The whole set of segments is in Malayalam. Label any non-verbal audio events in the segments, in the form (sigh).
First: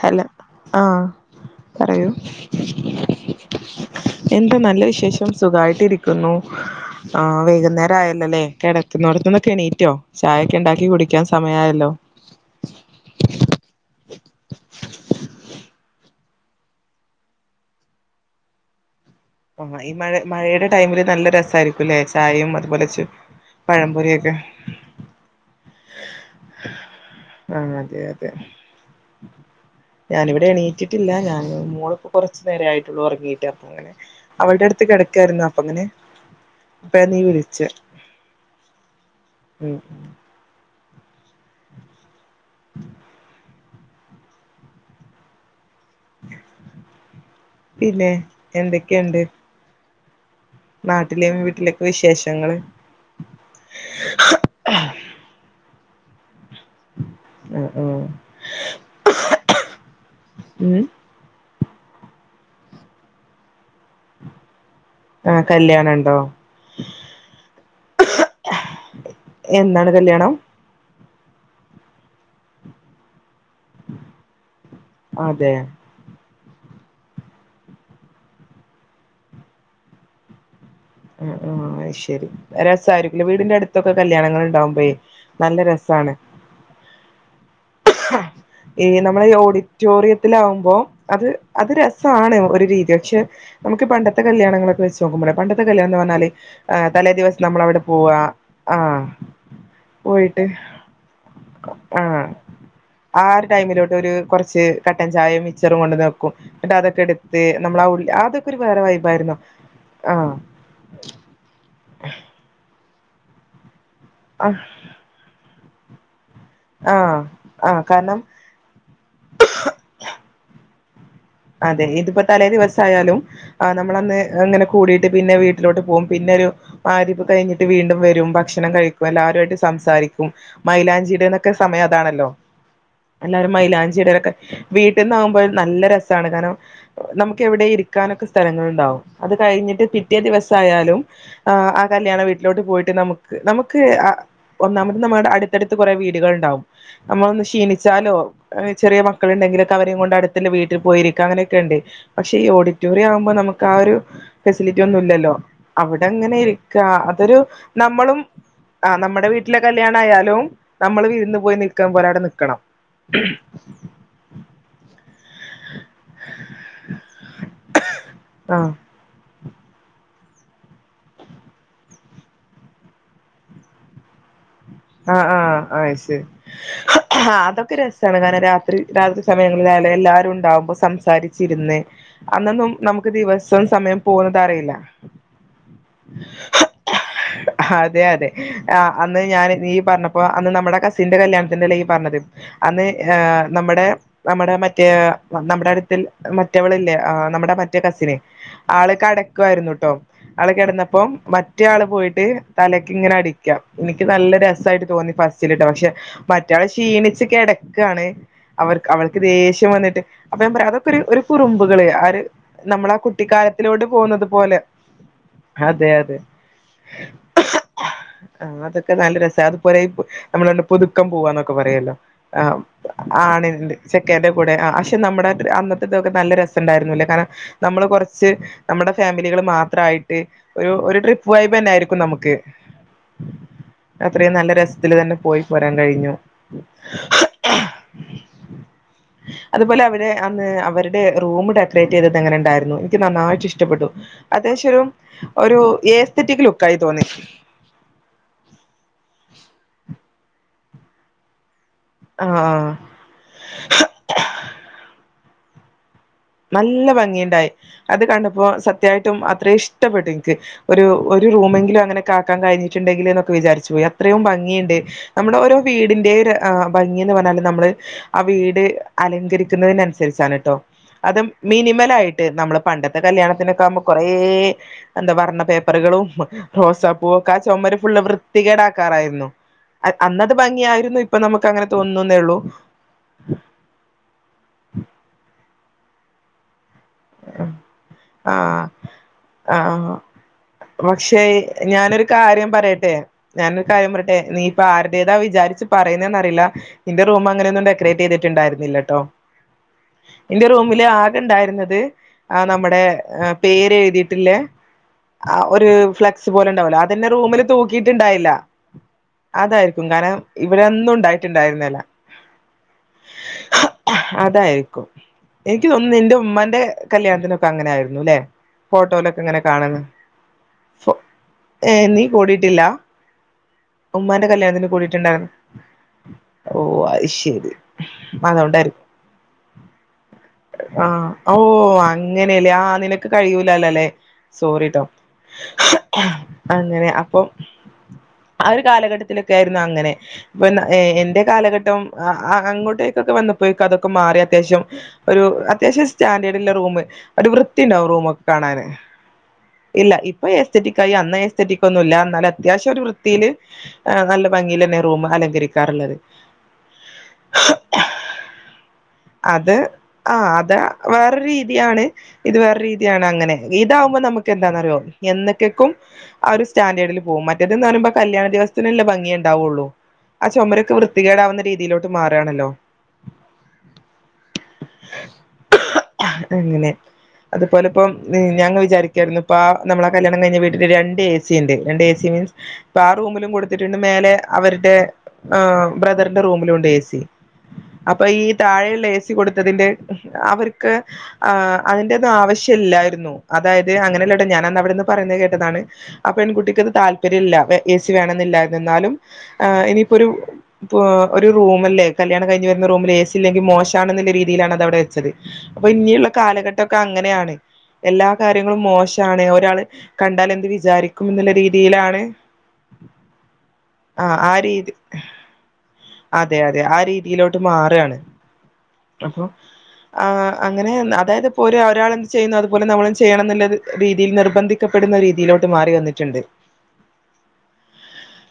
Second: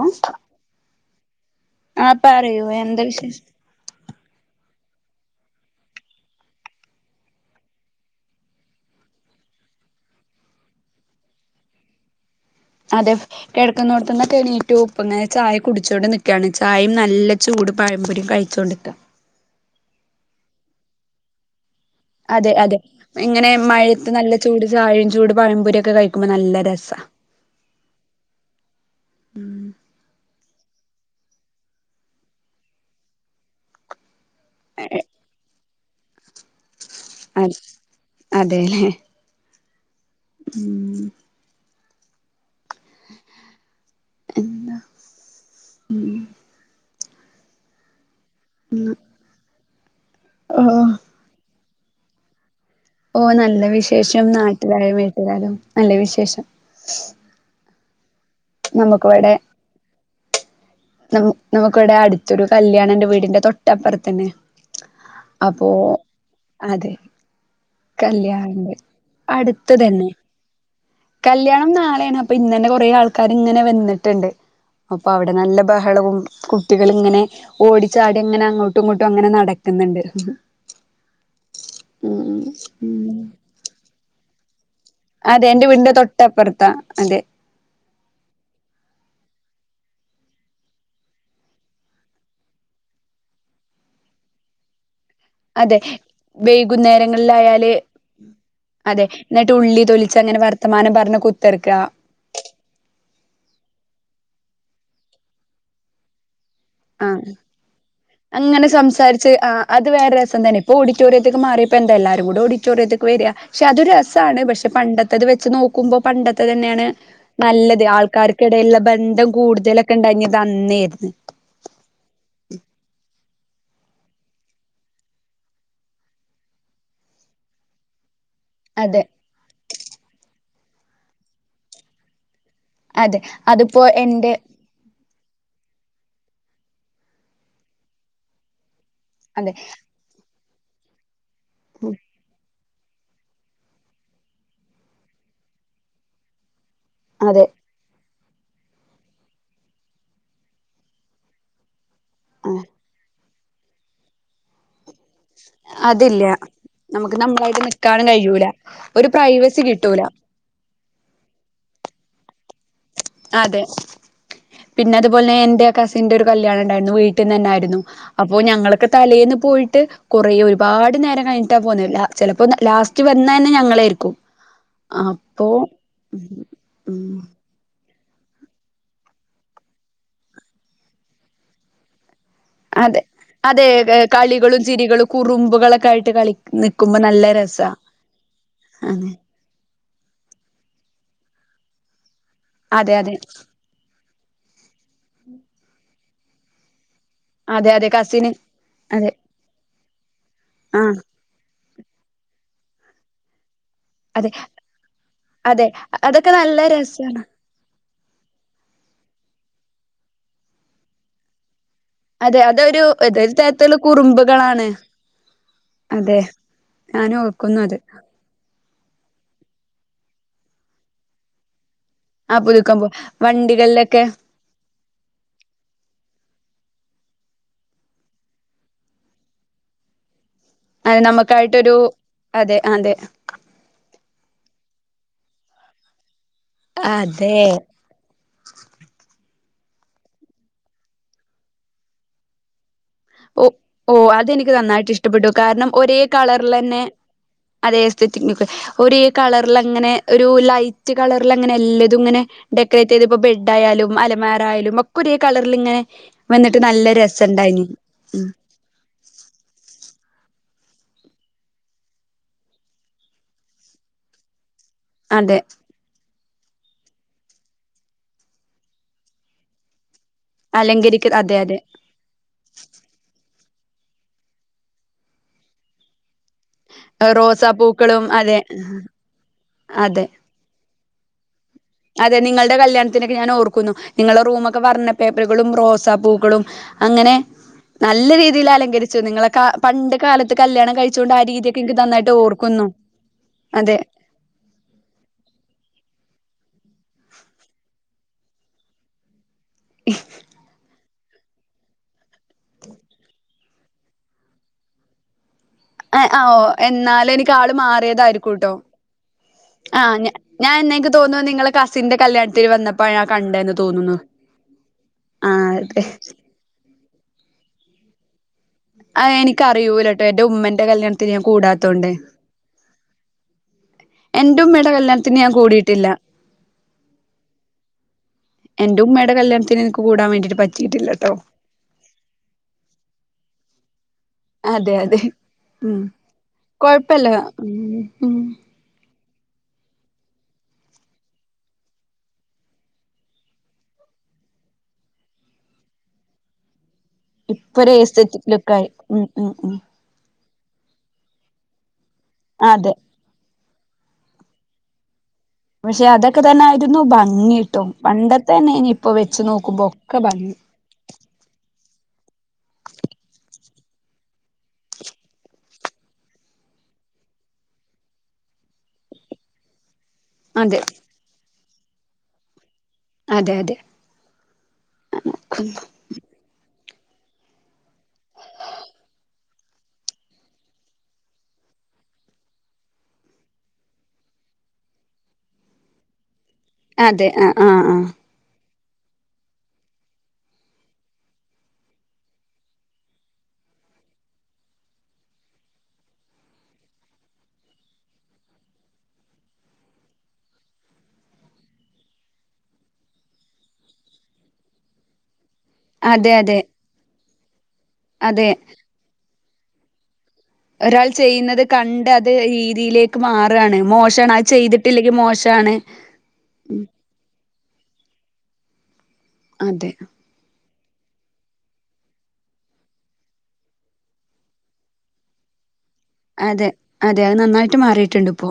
ഹലോ ആഹ് ആ പറയൂ എന്താ വിശേഷം എന്ത് നല്ല വിശേഷം സുഖായിട്ടിരിക്കുന്നു ആഹ് വൈകുന്നേരായല്ലേല്ലേ കെടക്കുന്നോട്ത്ത്ന്നൊക്കെ എണീറ്റോ? ചായൊക്കെ ഇണ്ടാക്കി കുടിക്കാൻ സമയായല്ലോ അതെ കെടക്ക്ന്നോട്ത്ത്ന്നൊക്കെ എണീറ്റു ഇപ്പങ്ങനെ ചായ കുടി ച്ചോണ്ട് നിക്കാണ് ചായിം നല്ല ചൂട് പഴംമ്പൊരിയും കഴിച്ചോണ്ട്ക്കാ ആഹ് ഈ മഴ മഴയുടെ ടൈമില് നല്ല രസായിരിക്കും അതെ അതെ ഇങ്ങനെ മഴയത്ത് പഴംപൊരിയൊക്കെ നല്ല ചൂട് ചായയും ചൂട് പഴംപൊരി ഒക്കെ കഴിക്കുമ്പോ നല്ല രസാ ആഹ് അതെ അതെ ഞാനിവിടെ എണീറ്റിട്ടില്ല ഞാൻ മോളിപ്പം കൊറച്ചു നേരെ ആയിട്ടൊള്ളൂ ഒറങ്ങിയിട്ട് അപ്പ ഇങ്ങനെ അവൾടെ അടുത്ത് കെടക്കായിരുന്നു അപ്പ ഇങ്ങനെ അപ്പെയാ നീ അ വിളിച്ചെ അതെല്ലേ ഉം ഉം (unintelligible) എന്താ ഉം പിന്നെ എന്തെക്കെയ്ണ്ട്? ഓ നാട്ടിലേം, വീട്ടിലെക്കെ വിശേഷങ്ങള്? ഓഹ് നല്ല വിശേഷം നാട്ടീലായും വീട്ടിലായാലും നല്ല വിശേഷം ആഹ് ആഹ് നമ്മുക്ക് ഇവിടെ ഉം ന നമുക്ക്‌ ഇവിടെ അടുത്തൊരു കല്യാണം ഉണ്ട് വീടിന്റെ തൊട്ടപ്പുറത്തന്നെ ആ അപ്പോ കല്യാണം ഉണ്ടോ അതെ കല്യാണണ്ട് അടുത്ത് എന്നാണ് തന്നെ കല്യാണം കല്യാണം നാളെയാണ് അപ്പൊ ഇന്നന്നെ കൊറേ ആൾക്കാർ ഇങ്ങനെ വന്നിട്ടുണ്ട് അപ്പൊ അവിടെ അതെ നല്ല ബഹളവും കുട്ടികളിങ്ങനെ ഓടി ചാടി അങ്ങനെ അങ്ങോട്ടും ഇങ്ങോട്ടും അങ്ങനെ നടക്കുന്നുണ്ട് ആഹ് ആഹ് അത് ശരി ഉം രസമായിരിക്കുല്ലേ വീടിന്റെ അടുത്തൊക്കെ കല്യാണങ്ങൾ ഉണ്ടാവുമ്പയേ അതെ എന്റെ വീടിന്റെ തൊട്ടപ്പുറത്താ അതെ (unintelligible) ഈ നമ്മളെഈ ഓഡിറ്റോറിയത്തിലാകുമ്പോ അത് അത് രസാണ് ഒരു രീതി പക്ഷെ നമുക്ക് പണ്ടത്തെ കല്യാണങ്ങളൊക്കെ വെച്ച് നോകുമ്പളെ പ ണ്ടത്തെ അതെ കല്യാണം എന്ന് പറഞ്ഞാല് തലേ ദിവസം നമ്മൾ വൈകുന്നേരങ്ങളിലായാല് അവിടെ പോവാ ആഹ് അതെ എന്നിട്ട് ഉള്ളി തൊലിച്ച് അങ്ങനെ പോയിട്ട് വർത്തമാനം പറഞ്ഞ് കുത്തിർക്ക ആഹ് ഒരു ടൈമിലോട്ട് ഒരു കുറച്ച് കട്ടൻ ചായയും മിച്ചറും കൊണ്ടന്ന്‌ ക്കും അതൊക്കെ ആഹ് എടുത്ത് നമ്മൾ ആ ഉ അതൊക്കെ ഒരു അങ്ങനെ വേറെ വൈബ് ആയിരുന്നു ആഹ് ഇപ്പോ ഓഡിറ്റോറിയത്തക്ക് മാറിയപ്പോ ന്താ എല്ലാരും കൂടി ഓഡിറ്റോറിയത്തെക്ക് വര പക്ഷെ അത് രസാണ് ആ പക്ഷെ പണ്ടത്തത് വെച്ച് നോക്കുമ്പോ പണ്ടത്തെ തന്നെയാണ് ആഹ് ആഹ് നല്ലത് കാരണം ആൾക്കാർക് ക്കെടേലുള്ള ബന്ധം കൂടുതലൊക്കെ ഉണ്ടായിഞ്ഞത് അന്നേയിരുന്നു അതെ ഇതിപ്പോ തലേ ദിവസായാലും ആഹ് നമ്മള് അന്ന് അങ്ങനെ കൂടിയിട്ട് പിന്നെ വീട്ടിലോട്ട് പോകും. പിന്നെ ഒരു വരിപ്പ് കഴിഞ്ഞിട്ട് വീണ്ടും വരും ഭ ക്ഷണം അതെ കഴിക്കും എല്ലാവരുമായിട്ട് സംസാരിക്കും മൈലാഞ്ചിയുടെന്നൊക്കെ സമയം അതാണല്ലോ അതെ എല്ലാരും അതിപ്പോ മൈലാഞ്ചിയിടലൊക്കെ എന്റെ വീട്ടിൽ നിന്നാകുമ്പോൾ നല്ല രസമാണ് കാരണം നമുക്ക് എവിടെ ഇരിക്കാനൊക്കെ സ്ഥലങ്ങളുണ്ടാവും. അത് അതെ കഴിഞ്ഞിട്ട് പിറ്റേ ദിവസം ആയാലും ആ കല്യാണ വീട്ടിലോട്ട് പോയിട്ട് നമുക് ക്ക് നമുക്ക് ഒന്നാമത് നമ്മുടെ അടുത്തടുത്ത് കുറെ വീടുകൾ ഉണ്ടാവും നമ്മളൊന്ന് അതെ ക്ഷീണിച്ചാലോ ചെറിയ മക്കളുണ്ടെങ്കിലൊക്കെ അവരെയും കൊണ്ട് അടുത്തുളള വീട് ൽ പോയിരിക്ക അങ്ങനൊക്കെ ഉണ്ട് പക്ഷെ ഈ ആ ഓഡിറ്റോറിയം ആവുമ്പോ നമുക്ക് ആ ഒരു ഫെസിലിറ്റി ഒന്നും ഇല്ലല്ലോ അവിടെ അതില്ല അങ്ങനെ ഇരിക്കാ നമുക്ക് അതൊരു നമ്മളായിട്ട് നിക്കാനും നമ്മളും കഴിയൂല ഒരു നമ്മുടെ വീട്ടിലെ പ്രൈവസി കല് കിട്ടൂല ല്യാണയാലും നമ്മള് വിരുന്ന് പോയി നിൽക്കാൻ പോലെ അവിടെ നൽക്കണം അതെ പിന്നെ അതുപോലെ എന്റെ കസിന്റെ ഒരു കല്യാണം ഉണ്ടായിരുന്നു വീട്ടിൽ നിന്ന് തന്നായിരുന്നു. അപ്പൊ ആഹ് ഞങ്ങൾകെ തലേന്ന് പോയിട്ട് കുറേ ഒരുപാട് നേരം കഴഞ്ഞിട്ടാ പോന്ന് ചിലപ്പോ ലാസ്റ്റ് വന്ന തന്നെ ഞങ്ങള് ആരിക്കും. ആഹ് ആഹ് അത് ശരി ഉം ഉം അതൊക്കെ രസ ണ് രാത്രി രാത്രി സമയങ്ങളിൽ ആയാലും എല്ലാവരും ഉണ്ടാവുമ്പോ സംസാരിച്ചിരുന്ന് അന്നൊന്നും അതെ നമുക്ക് ദിവസം അതെ സമയം പോകുന്നത് കളികളും അറിയില്ല. ചിരികളും കുറുമ്പുകളൊക്കെ ആയിട്ട് കളി നിക്കുമ്പോ നല്ല രസാ അതെ അതെ ആഹ് അന്ന് ഞാന് നി പറഞ്ഞപ്പോ അന്ന് നമ്മുടെ കസിന്റെ കല്യാണത്തിന്റെ അല്ലേ ഈ പറഞ്ഞത് അന്ന് അതെ അതെ അതെ നമ്മുടെ നമ്മുടെ മറ്റേ നമ്മുടെ അടുത്തിൽ മറ്റവള് ല്ലേ ആഹ് നമ്മുടെ അതെ മറ്റേ അതെ കസിന് ആൾ അതെ കെടക്കായിരുന്നു ട്ടോ ആള് ആഹ് കിടന്നപ്പോ മറ്റെ ആള് പോയിട്ട് തലക്ക് ഇങ്ങനെ അടിക്കാം. എനിക്ക് അതെ നല്ല രസ് സായിട്ട് തോന്നി അതെ ഫസ്റ്റിലത്തെ പക്ഷെ അതൊക്കെ നല്ല മറ്റാള് രസാണ് ക്ഷീണിച്ച് കെട ക്കാണ് അവൾക്ക് ദേഷ്യം വന്നിട്ട് അപ്പ ഞാൻ പറയാ അതൊക്കെ ഒരു കുറുമ്പുകള് ഒരു അതെ അതൊരു നമ്മളാ അതൊരു തരത്തിലുള്ള കുട്ടിക്കാലത്തിലോട്ട് പോകുന്നത് പോലെ കുറുമ്പുകളാണ്. അതെ, ഞാനു ഓർക്കുന്നു അത്. ആഹ് അതൊക്കെ നല്ല രസ അത് പോലെ ഇപ് നമ്മളണ്ട് പുതുക്കം പോവാന്നൊക്കെ പറയല്ലോ. ആ ആഹ് പുതുക്കം പോ ആണിൻ്റെ വണ്ടികളിലൊക്കെ ചെക്കൻ്റെ കൂടെ ആഹ് പക്ഷെ നമ്മടെ തി (unintelligible) അന്നത്തെതൊക്കെ നല്ല രസംണ്ടായിരുന്നുന്നല്ലേ. കാരണം നമ്മള് കൊറച്ച് നമ്മുടെ ഫാമിലികള് മാത്രായി (unintelligible) ഒരു അത് ഒരു ട്രിപ്പ് വയ്ബെന്നെ നമുക്കായിട്ടൊരു ആയിരിക്കും നമുക്ക് അതെ അത്രയും നല്ല രസ്ത്തില് തന്നെ പോയി പോരാൻ കഴിഞ്ഞു. അതെ അതുപോലെ അവരെ അന്ന് അവരുടെ റൂമ് ഡെക്കറേറ്റ് ചെയ്തത് എങ്ങനെണ്ടായിരുന്നു. ക്ക് ഓ നന്നായിട്ട് ഇഷ്ടപ്പെട്ടു. ഓ അതെനിക്ക് അത്യാവശ്യൊരു നന്നായിട്ട് ഇഷ്ടപ്പെട്ടു ഒരു ഏസ്തറ്റിക് ലുക്കായി തോന്നി. അതെ എസ്തറ്റിക് നുക്ക് ഒര് കളറ്ലങ്ങനെ ഒരു ലൈറ്റ് കളർലങ്ങനെ എല്ലത് തുങ്ങനെ ഡെക്കറേറ്റെയ്തപ്പൊ ആ ബെഡായാലും അലമാറായാലും ഒക്കെ ഒരേ കളർല്ങ്ങനെ വന്ന്ട്ട് നല്ല രസണ്ടായിനി. അത് ഉം കണ്ടപ്പോ സത്യായിട്ടും അത്ര ഇഷ്ടപ്പെട്ടു ൻക്ക്. ഒരു ഒരു റൂമെങ്കിലും അങ്ങനൊക്കാക്കാൻ കഴിഞ്ഞിട്ടുണ്ടെങ്കില്ന്നൊക്കെ വിചാരിച്ചു പോയി. അത്രയും ഭംഗിയുണ്ട് നമ്മുടെ അതെ ഒരോ വീടിന്റെ ര് ആഹ് ഭംഗിന്ന് പർഞ്ഞാല് നമ്മള് ആ വീട് അലങ്കരിക്കുന്നതിനനുസരിച്ചാണ്. അലങ്കരി അതും മീനിമലായി ഏഹ് നമ്മള് പണ്ടത്തെ കല്ല്യാണത്തിനൊക്കെ ആമ്പോ കൊറേ എന്താ വർണ്ണ പേപ്പറുകളും റോസാപ്പൂവൊക്കെ ആ റോസാ ചൊമര് ഫുള്ള് പൂക്കളും അതെ വൃത്തികേടാക്കാറായിരുന്നു. അയ് അതെ അന്ന ത് ഭംഗിയായിരുന്നു ഇപ്പം നമുക്ക് അങ്ങനെ അതെ തോന്നുന്നേ ഉള്ളൂ നിങ്ങൾടെ കല്ല്യാൺത്തിനൊക്കെ ഞാനോർക്കുന്നു, നിങ്ങളെ റൂമൊക്കെ വർണ്ണ പേപ്പറ്കളും റോസാ പൂക്കളും അങ്ങനെ നല്ല ആഹ് രീതിയിലലങ്കരിച്ചു. നിങ്ങളെ കാ പണ്ട് ആഹ് കാല പക്ഷെ ഞാനൊരു കാര്യം ഓർക്കുന്നു. പറയട്ടെ ഞാനൊരു അതെ കാര്യം പറെ ട്ടെ നീ ഇപ്പ ആരുടേതാ വിചാരിച്ച് പറയുന്നതന്നറിയില്ല ഇന്റെ റൂം അങ്ങനെയൊന്നും ഡെക്കറേറ്റെയ്തിട്ട്ണ്ടായിരുന്നില്ലട്ടോ, ഇന്റെ റൂമില് ആ കെണ്ടായിര്ന്നത് ആ നമ്മുടെ ഏഹ് പേര് എഴുതിയിട്ടില്ലേ ആ ഒരു ഏഹ് ആഹ് ഫ്ലെക്സ് ഓ പോലെ ഓഫ് ഉണ്ടാവല്ലോ അതന്നെ എന്നാലെനിക്ക് റൂമില് ആള് തൂക്കിയിട്ടുണ്ടായില്ല മാറിയതായിരിക്കും ട്ടോ അതായിരിക്കും ആഹ് ഞാ കാരണം ഞാൻ ന്നേക്ക് ഇവിടെന്നും തോന്നു നിങ്ങളെ ഉണ്ടായിട്ടുണ്ടായിരുന്നില്ല കസിന്റെ കല്ല്യാൺത്തിന് വന്നപ്പോഴാ കണ്ടെന്ന് തോന്നുന്നു അതായിരിക്കും ആഹ് എനിയ്ക്ക് അതെ തോന്നുന്നു നിന്റെ ഉമ്മാന്റെ കല്ല്യാൺത്തിനൊക്കെ അങ്ങനെ ആയിരുന്നു ലെ ആഹ് ഫോട്ടോയിലൊക്കെങ്ങനെ കാണന്ന് എനിക്കറിയൂലട്ടോ എന്റെ ഉമ്മന്റെ കല്ല്യാൺത്തിന് ഞാൻ കൂടാത്തോണ്ട് നീ കൂടിയിട്ടില്ല ഉമ്മാന്റെ എന്റുമ്മെടെ കല്യാണത്തിന് കല്ല്യാൺത്തിന് കൂടിയിട്ടുണ്ടായിരുന്നോ ഞാൻ കൂടിയിട്ടില്ല ഓ അത് ശരി എന്റെ അതോണ്ടായിരിക്കും ഉമ്മയുടെ കല്ല്യാൺത്തിനെനിക്ക് കൂടാൻ വേണ്ടിട്ട് പറ്റിയിട്ടില്ലട്ടോ ഓഹ് അങ്ങനെയലേ ആഹ് നിനക്ക് കഴിയൂലാലല്ലേ അതെ സോറിട്ടോ അതെ ഉം അങ്ങനെ കൊഴപ്പല്ല, അപ്പം ഉം ഉം ആ ഒരു കാലഘട്ടത്തിലൊക്കെ ആയിരുന്നു അങ്ങനെ പ്പൊന്ന ഏ എന്റെ കാലഘട്ടം അ അ അങ്ങോട്ടേക്കൊക്കെ വന്നപ്പോഴേക്കും അതൊക്കെ മാറി അത്യാവശ്യം ഒരു അത്യാവശ്യം സ്റ്റാൻഡേർഡില്ലെ റൂമ് ഒരു ഇപ്പൊ വൃത്തി ര് ഉണ്ടാവും റൂമൊക്കെ എസ്ഥറ്റിക് കാണാന് ലുക്കായി ഉം ഉം ഉം ഇല്ല ഇപ്പൊ എസ്തറ്റിക്കായി അന്ന് എസ്തറ്റിക്കൊന്നും ഇല്ല എന്നാലും അത്യാവശ്യം അതെ ഒരു വൃ ത്തീല് നല്ല ഭംഗിയിലെന്നെ റൂമ് അലങ്കരി പക്ഷെ അതൊക്കെ തന്നെ ആയിരുന്നു ഭംഗിയിട്ടൊ. പണ്ടത്തെന്നെയ്നി ഇപ്പ വെച്ചു നോക്കുമ്പോ ഒക്ക ഭംഗി അഅ് വേറ രീതിയാണ് ഇത് വേറെ രീതിയാണ് അങ്ങനെ ഇതാകുമ്പോ നമുക്ക് ന്താന്നറിയോ എന്നക്കെക്കും ആ ഒരു സ്റ്റാൻഡേർഡില് പോവും. മറ്റേത്‌ന്നറീമ്പോ കല്യാണ ദിവസത്തിനല്ലേ ഭംഗി ണ്ടാവുള്ളൂ. അ അതെ ചൊമരൊക്കെ വൃത്തികേടാവുന്ന രീതിയിലോട്ട് മാറാണല്ലോ അതെ അതെ (inaudible) (unintelligible) ങ്ങനെ അതുപോലെപ്പം ന് ഞാൻങ്ങ വിചാരിക്കായിരുന്നു പ്പാ നമ്മളെ കല്യാണം കഴിഞ്ഞ വീട്ടില് രണ്ടേസിണ്ട്. രണ്ടേസി മീൻസ് പാ റൂമിലും കൊടുത്തിട്ടുണ്ട് മേലെ അവരുടെ ആ ബ്രദറിന്റെ റൂമിലു ണ്ടേസി അതെ ആഹ് ആഹ് ആഹ് അപ്പൊ ഈ താഴെയുള്ള ഏസി കൊടുത്തതിന്റെ അവർക്ക് ആഹ് അതിന്റൊന്നും ആവശ്യ ല്ലായിരുന്നു. അതായത് അങ്ങ നെല്ലെ ട്ടൊ ഞാനന്നവിടുന്ന് പറേന്ന കേട്ടതാണ് ആ പെൺകുട്ടിക്ക് ത് താല്പര്യം ല്ല എ എ സി വേണെന്നില്ല ത്‌ ന്നാലും ആഹ് എനിപ്പൊരു പ്പൊ ഒരു റൂമല്ലേ കല്യാണം കഴിഞ്ഞ് വരുന്ന റൂമിലെസി ല്ലെങ്കി മോശാണെന്നുള്ള രീതിയിലാണതവടെ വെച്ചത്. അപ്പൊ ഇന്നിള്ള അതെ അതെ കാലഘട്ടൊക്ക ങ്ങനെയാണ് എല്ലാ അതെ കാര്യങ്ങളും മോശ താണെ ഒരാള് കണ്ടാല് ഒരാൾ ചെയ്യുന്നത് കണ്ട് അത് രീതിയിലേക്ക് മാറാണ് ആ മോശാണ് അഅ് ആ രീതി ചെയ്തിട്ടില്ലെങ്കി മോശാണ് അതെ അതെ ആ രീതിയിലോട്ട് മാറാണ്. അപ്പൊ അതെ ആഹ് അങ്ങനെ അതായത് പ്പോ ഒര ഒരാളെന്ത് ചെയ്യുന്നു അതുപോലെ നമ്മളും ചെയ്യണം ന്നുള്ളൊരു രീതില് നിർബന്ധി ക്കപ്പെടുന്ന രീതിയിലോട്ട് മാറി വന്നി ട്ടിണ്ട്. അതെ അതെ അത് നന്നായിട്ട് മാറിയിട്ടുണ്ട് ഇപ്പോ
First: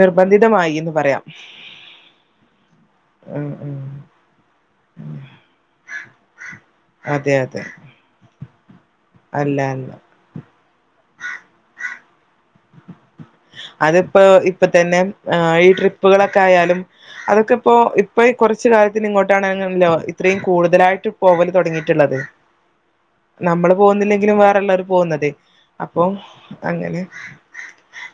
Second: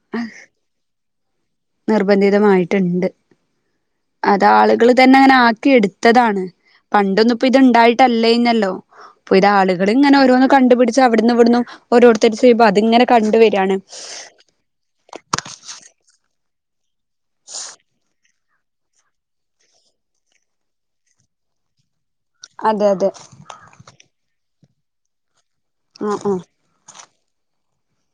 നിർബന്ധിതമായി ന്ന് പറയാം. നിർബന്ധിതമായിട്ട്ണ്ട്. ഉം ഉം അതാള് കള് തന്നെ ങ്ങനാക്കി എടുത്തതാണ് അതെ പണ്ടൊന്നുപ്പ അതെ ത്ണ്ടായിട്ടല്ലേയ്നല്ലോ. പ്പൊ അല്ല അല്ല ഇതാള്കള് ങ്ങനോരോന്ന് കണ്ടു പിടിച്ച് അവിടുന്നു വിട്ന്നു ഓരോരുത്തര് ചെയ്മ്പൊ അത്ങ്ങനെ അതിപ്പോ ഇപ്പ തന്നെ അ ഈ ട്രിപ്പുകളൊക്കായാലും അതൊക്കെപ്പോ ഇപ്പയ് കൊറച്ച് കാലത്തിന്നിങ്ങോട്ടാണ് ങ്ങനല്ലോ ഇത്രയും കൂടുതലായിട്ട് പോവൽ തൊടങ്ങിട്ടുള്ളത് അതെ അതെ നമ്മള് പോകുന്നില്ലെങ്കിലും വേറെള്ളവർ പോകുന്നതെ അപ്പൊ ആഹ് ആഹ് അങ്ങനെ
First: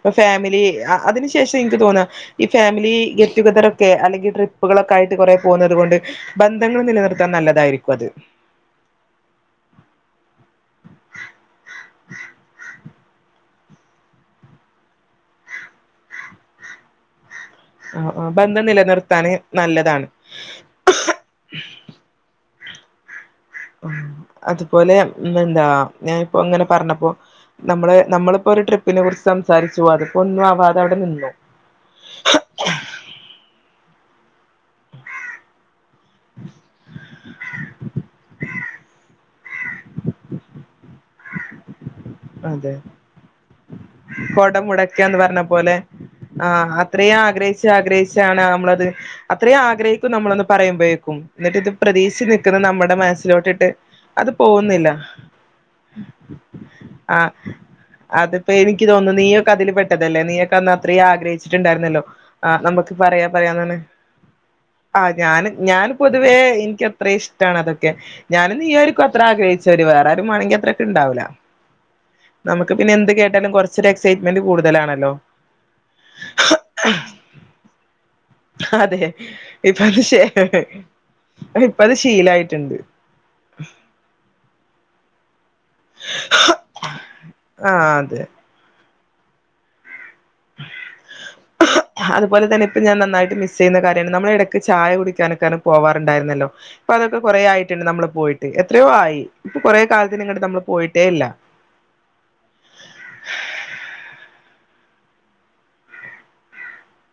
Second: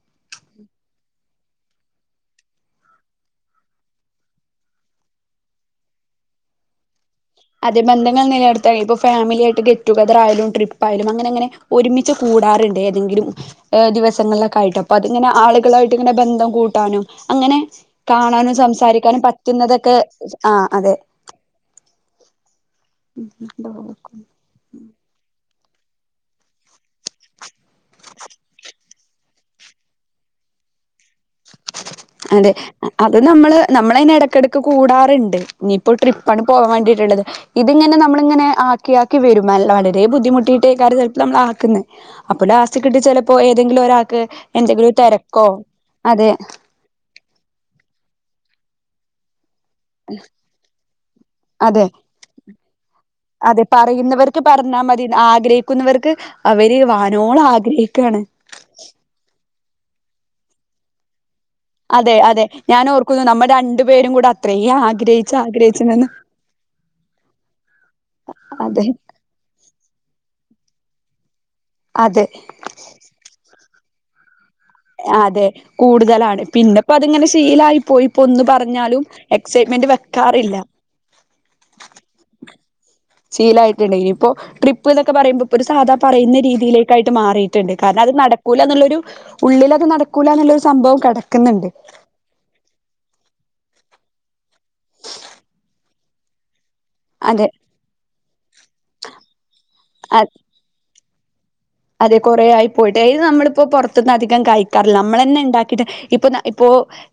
പ്പ ഫാമിലി അ അതിന് ശേഷം എനിക്ക് തോന്ന ഈ ഫാമിലി ഗെറ്റുഗദറൊക്കെ അല്ലെങ്കി ട്രിപ്പുകളൊക്കായിട്ട് കൊറെ പോന്നത് കൊണ്ട് ബന്ധങ്ങൾ നില നിർ അതെ ബന്ധങ്ങൾ നിലട് ത്ത ഇപ്പോ ഫാമിലിയായിട്ട് ഗെറ്റ് ടുഗെതറായാലും ട്രിപ്പായാലും അങ്ങനെ അങ്ങനെ ഒരുമിച്ച് കൂടാറുണ്ടേതെങ്കിലും ഏ ദിവസങ്ങളിലൊക്കായിട്ട പ്പതിങ്ങനെ ആളുകളായിട്ടങ്ങനെ ബന്ധം കൂട്ടാനും അങ്ങനെ ആ ആ കാണാനും ബന്ധം സംസാരിക്കാനും നിലനിർത്താന് പറ്റുന്നതൊക്കെ നല്ലതാണ് ആഹ് അതെ ഉം ഉം അതുപോലെ ന്നെന്താ ഞാനിപ്പോ അങ്ങനെ പർഞ്ഞപ്പൊ നമ്മള് നമ്മള്പ്പൊരു ട്രിപ്പിനെ കുറിച്ച് സംസാരിച്ചു അതിപ്പൊ ന്നുവാതവിടെ നിന്നു. അതെ അത് നമ്മള് നമ്മളെന്നെ എടക്കെടക്ക് കൂടാറ്ണ്ട്. ഞ്ഞിപ്പോ ട്രിപ്പാണ് പോവാണ്ടീട്ട് ള്ളത്. ഇതിങ്ങനെ നമ്മളിങ്ങനെ ആക്കിയാക്കി വരും നൽ വളരെ ബുദ്ധിമുട്ടിയിട്ടേക്കാര് (unintelligible) നമ്മളാക്ക്ന്ന് അപ്പോ അതെ ലാസ്റ്റ് കിട്ടി ചെലപ്പോ ഏതെങ്കിലും ഒരാക്ക് എന്തെങ്കിലും തെരക്കോ ആഹ് അത്രയ് ആഗ്രഹിച്ചാ ഗ്രഹിച്ചാണ് നമ്മളത് അത്രയ് ആഗ്രഹി നമ്മളൊന്ന് പറയുമ്പോഴേക്കും എന്നിട്ട് ഇത് അതെ പ്രതീക്ഷച്ച് നിക്കുന്ന നമ്മുടെ അതെ മനസ്സിലോട്ടിട്ട് അത് പറയുന്നവർക്ക് പറഞ്ഞാൽ പോകുന്നില്ല മതി ആഗ്രഹിക്കുന്നവർക്ക് അവര് വാനോളം ആഗ്രഹിക്കയാണ് അപ്പ എനിക്ക് തോന്ന നീയൊക്കെ അതില് പെട്ടതല്ലേ നീയക്കെന്ന് അത്രയും ആഗ്രഹിച്ചു ണ്ടായിരുന്നല്ലോ അതെ അതെ ആഹ് ഞാൻ നമുക്ക് ഓർക്കുന്നു പറയാ നമ്മൾ പറയാന്നെ രണ്ടു പേരും കൂടെ അത്രയും ആഹ് ആഗ്രഹിച്ച് ഞൻ ആഗ്രഹിച്ച് ഞാൻ നിന്ന് പൊതുവേ എത്ര ഇഷ്ടമാണ് അതൊക്കെ ഞാന് ഈ അതെ ഒരു അത്ര ആഗ്രഹിച്ചവര് വേറെരു വേമെങ്ക അത്രക്ക ഉണ്ടാവില്ല അതെ നമുക്ക് പിന്നെന്ത് കേട്ടാലും കുറച്ച് എക്സൈറ്റ്മെന്റ് കൂടുതലാണ്. അതെ കൂടുതലാണ് പിന്നെപ്പോ അതിങ്ങനെ ശീലായി പോയി ഇപ്പൊ ഒന്നു അതെ പറഞ്ഞാലും എക്സൈറ്റ്മെന്റ് വെക്കാറില്ല അ ഇപ്പത് ശീലായിട്ടുണ്ട് ശീലായിട്ടുണ്ട് ഇനി ഇപ്പോ ട്രിപ്പ് എന്നക്കെ പറയുമ്പോ ഒരു സാധാ പറയുന്ന രീതിയിലേക്കായിട്ട് മാറിയിട്ടുണ്ട് ആഹ് കാരണം അതെ അത് നടക്കൂല എന്നുള്ളരു ഉള്ളിൽ അത് നട ക്കൂല എന്നൊരു സംഭവം കിടക്കുന്നുണ്ട് അതുപോലെ തന്നെ ഇപ്പൊ ഞാ നന്നായിട്ട് മിസ് ചെയ്യുന്ന കാര്യമാണ് നമ്മുടെ ഇടക്ക് ചായ കുടിക്കാനൊക്കെയാണ് പോവാറുണ്ടായിരന്നല്ലോ അപ്പൊ അതൊക്കെ കൊറേ അതെ ആയ് നമ്മള് പോയിട്ട് എത്രയോ ആയി ഇപ്പൊ കൊറെേ അ കാലത്തിന് ഇങ്ങോട്ട് നമ്മള് പോയിട്ടേ ഇല്ല അതെ കുറേ ആയി പോയിട്ട് ത് നമ്മളിപ്പോ പുറത്തുന്ന് അധികം കഴിക്കാറില്ല നമ്മളന്നെ ഉണ്ടാക്കിയിട്ട് ഇപ്പൊ ന ഇപ്പോ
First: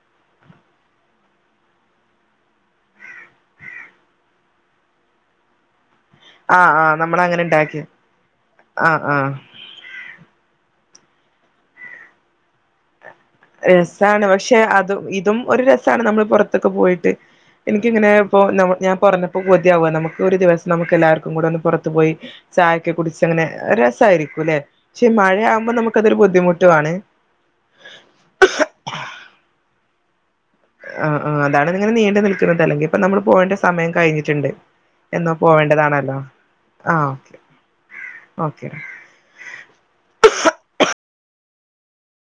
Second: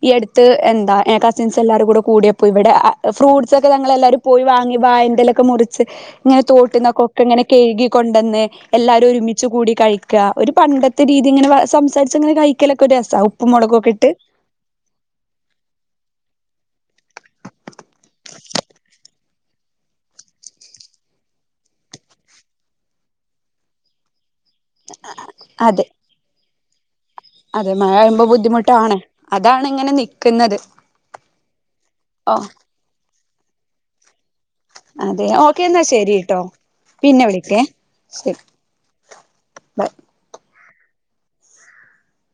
ഈ അടുത്ത് എന്താ കസിൻസ് എല്ലാവരും കൂടെ കൂടിയപ്പോ ഇവിടെ ഫ്രൂട്ട്സ് ഒക്കെ ഞങ്ങളെല്ലാരും പോയി വാങ്ങി വായന്റലൊക്കെ മുറിച്ച് ഇങ്ങനെ ആഹ് ആഹ് തോട്ട്ന്നൊക്കൊ നമ്മള് അങ്ങനെ ഒക്കെങ്ങനെ ഇണ്ടാക്കി കഴുകി കൊണ്ടന്ന് ആഹ് എല്ലാരും ആഹ് ഒരുമി കൂടി കഴിക്ക ഒരു പണ്ടത്തെ രീതി ഇങ്ങനെ സംസാരിച്ചങ്ങനെ കഴിക്കലൊക്കെ രസമാവും രസമാണ് പക്ഷെ അതും ഇതും ഒരു രസമാണ് നമ്മൾ പുറത്ത് ക്കെ പോയിട്ട് എനിക്കിങ്ങനെ ഇ ഞാൻ പറഞ്ഞ ഇപ്പോ കൊതിയാവ നമുക്ക് ഒരുദിവസം നമുക്ക് എല്ലാവർക്കും കൂടെ ഒന്ന് പുറത്തു പോയി ചായക്കെ കുടിച്ച് അങ്ങനെ രസായിരിക്കൂല്ലേ പക്ഷെ മഴയാമ്പോ അതെ നമുക്കതൊരു ബുദ്ധിമുട്ടുംണ് അതെ മഴ വഴുമ്പോ ബുദ്ധിമുട്ടാണ് അതാണ് ഇങ്ങനെ നിക്കുന്നത്. ആഹ് ആഹ് അതാണ് ഇങ്ങനെ നീണ്ടു ഓ നിൽക്കുന്നത് അല്ലെങ്കിൽ ഇപ്പൊ നമ്മൾ പോയേന്റെ സമയം കഴിഞ്ഞിട്ടുണ്ട് അതെ എന്നോ ഓക്കെ എന്നാ പോവേണ്ടതാണല്ലോ ശരിട്ടോ ആഹ് പിന്നെ ഓക്കേ വിളിക്കേ ശരി ഓക്കേ ബൈ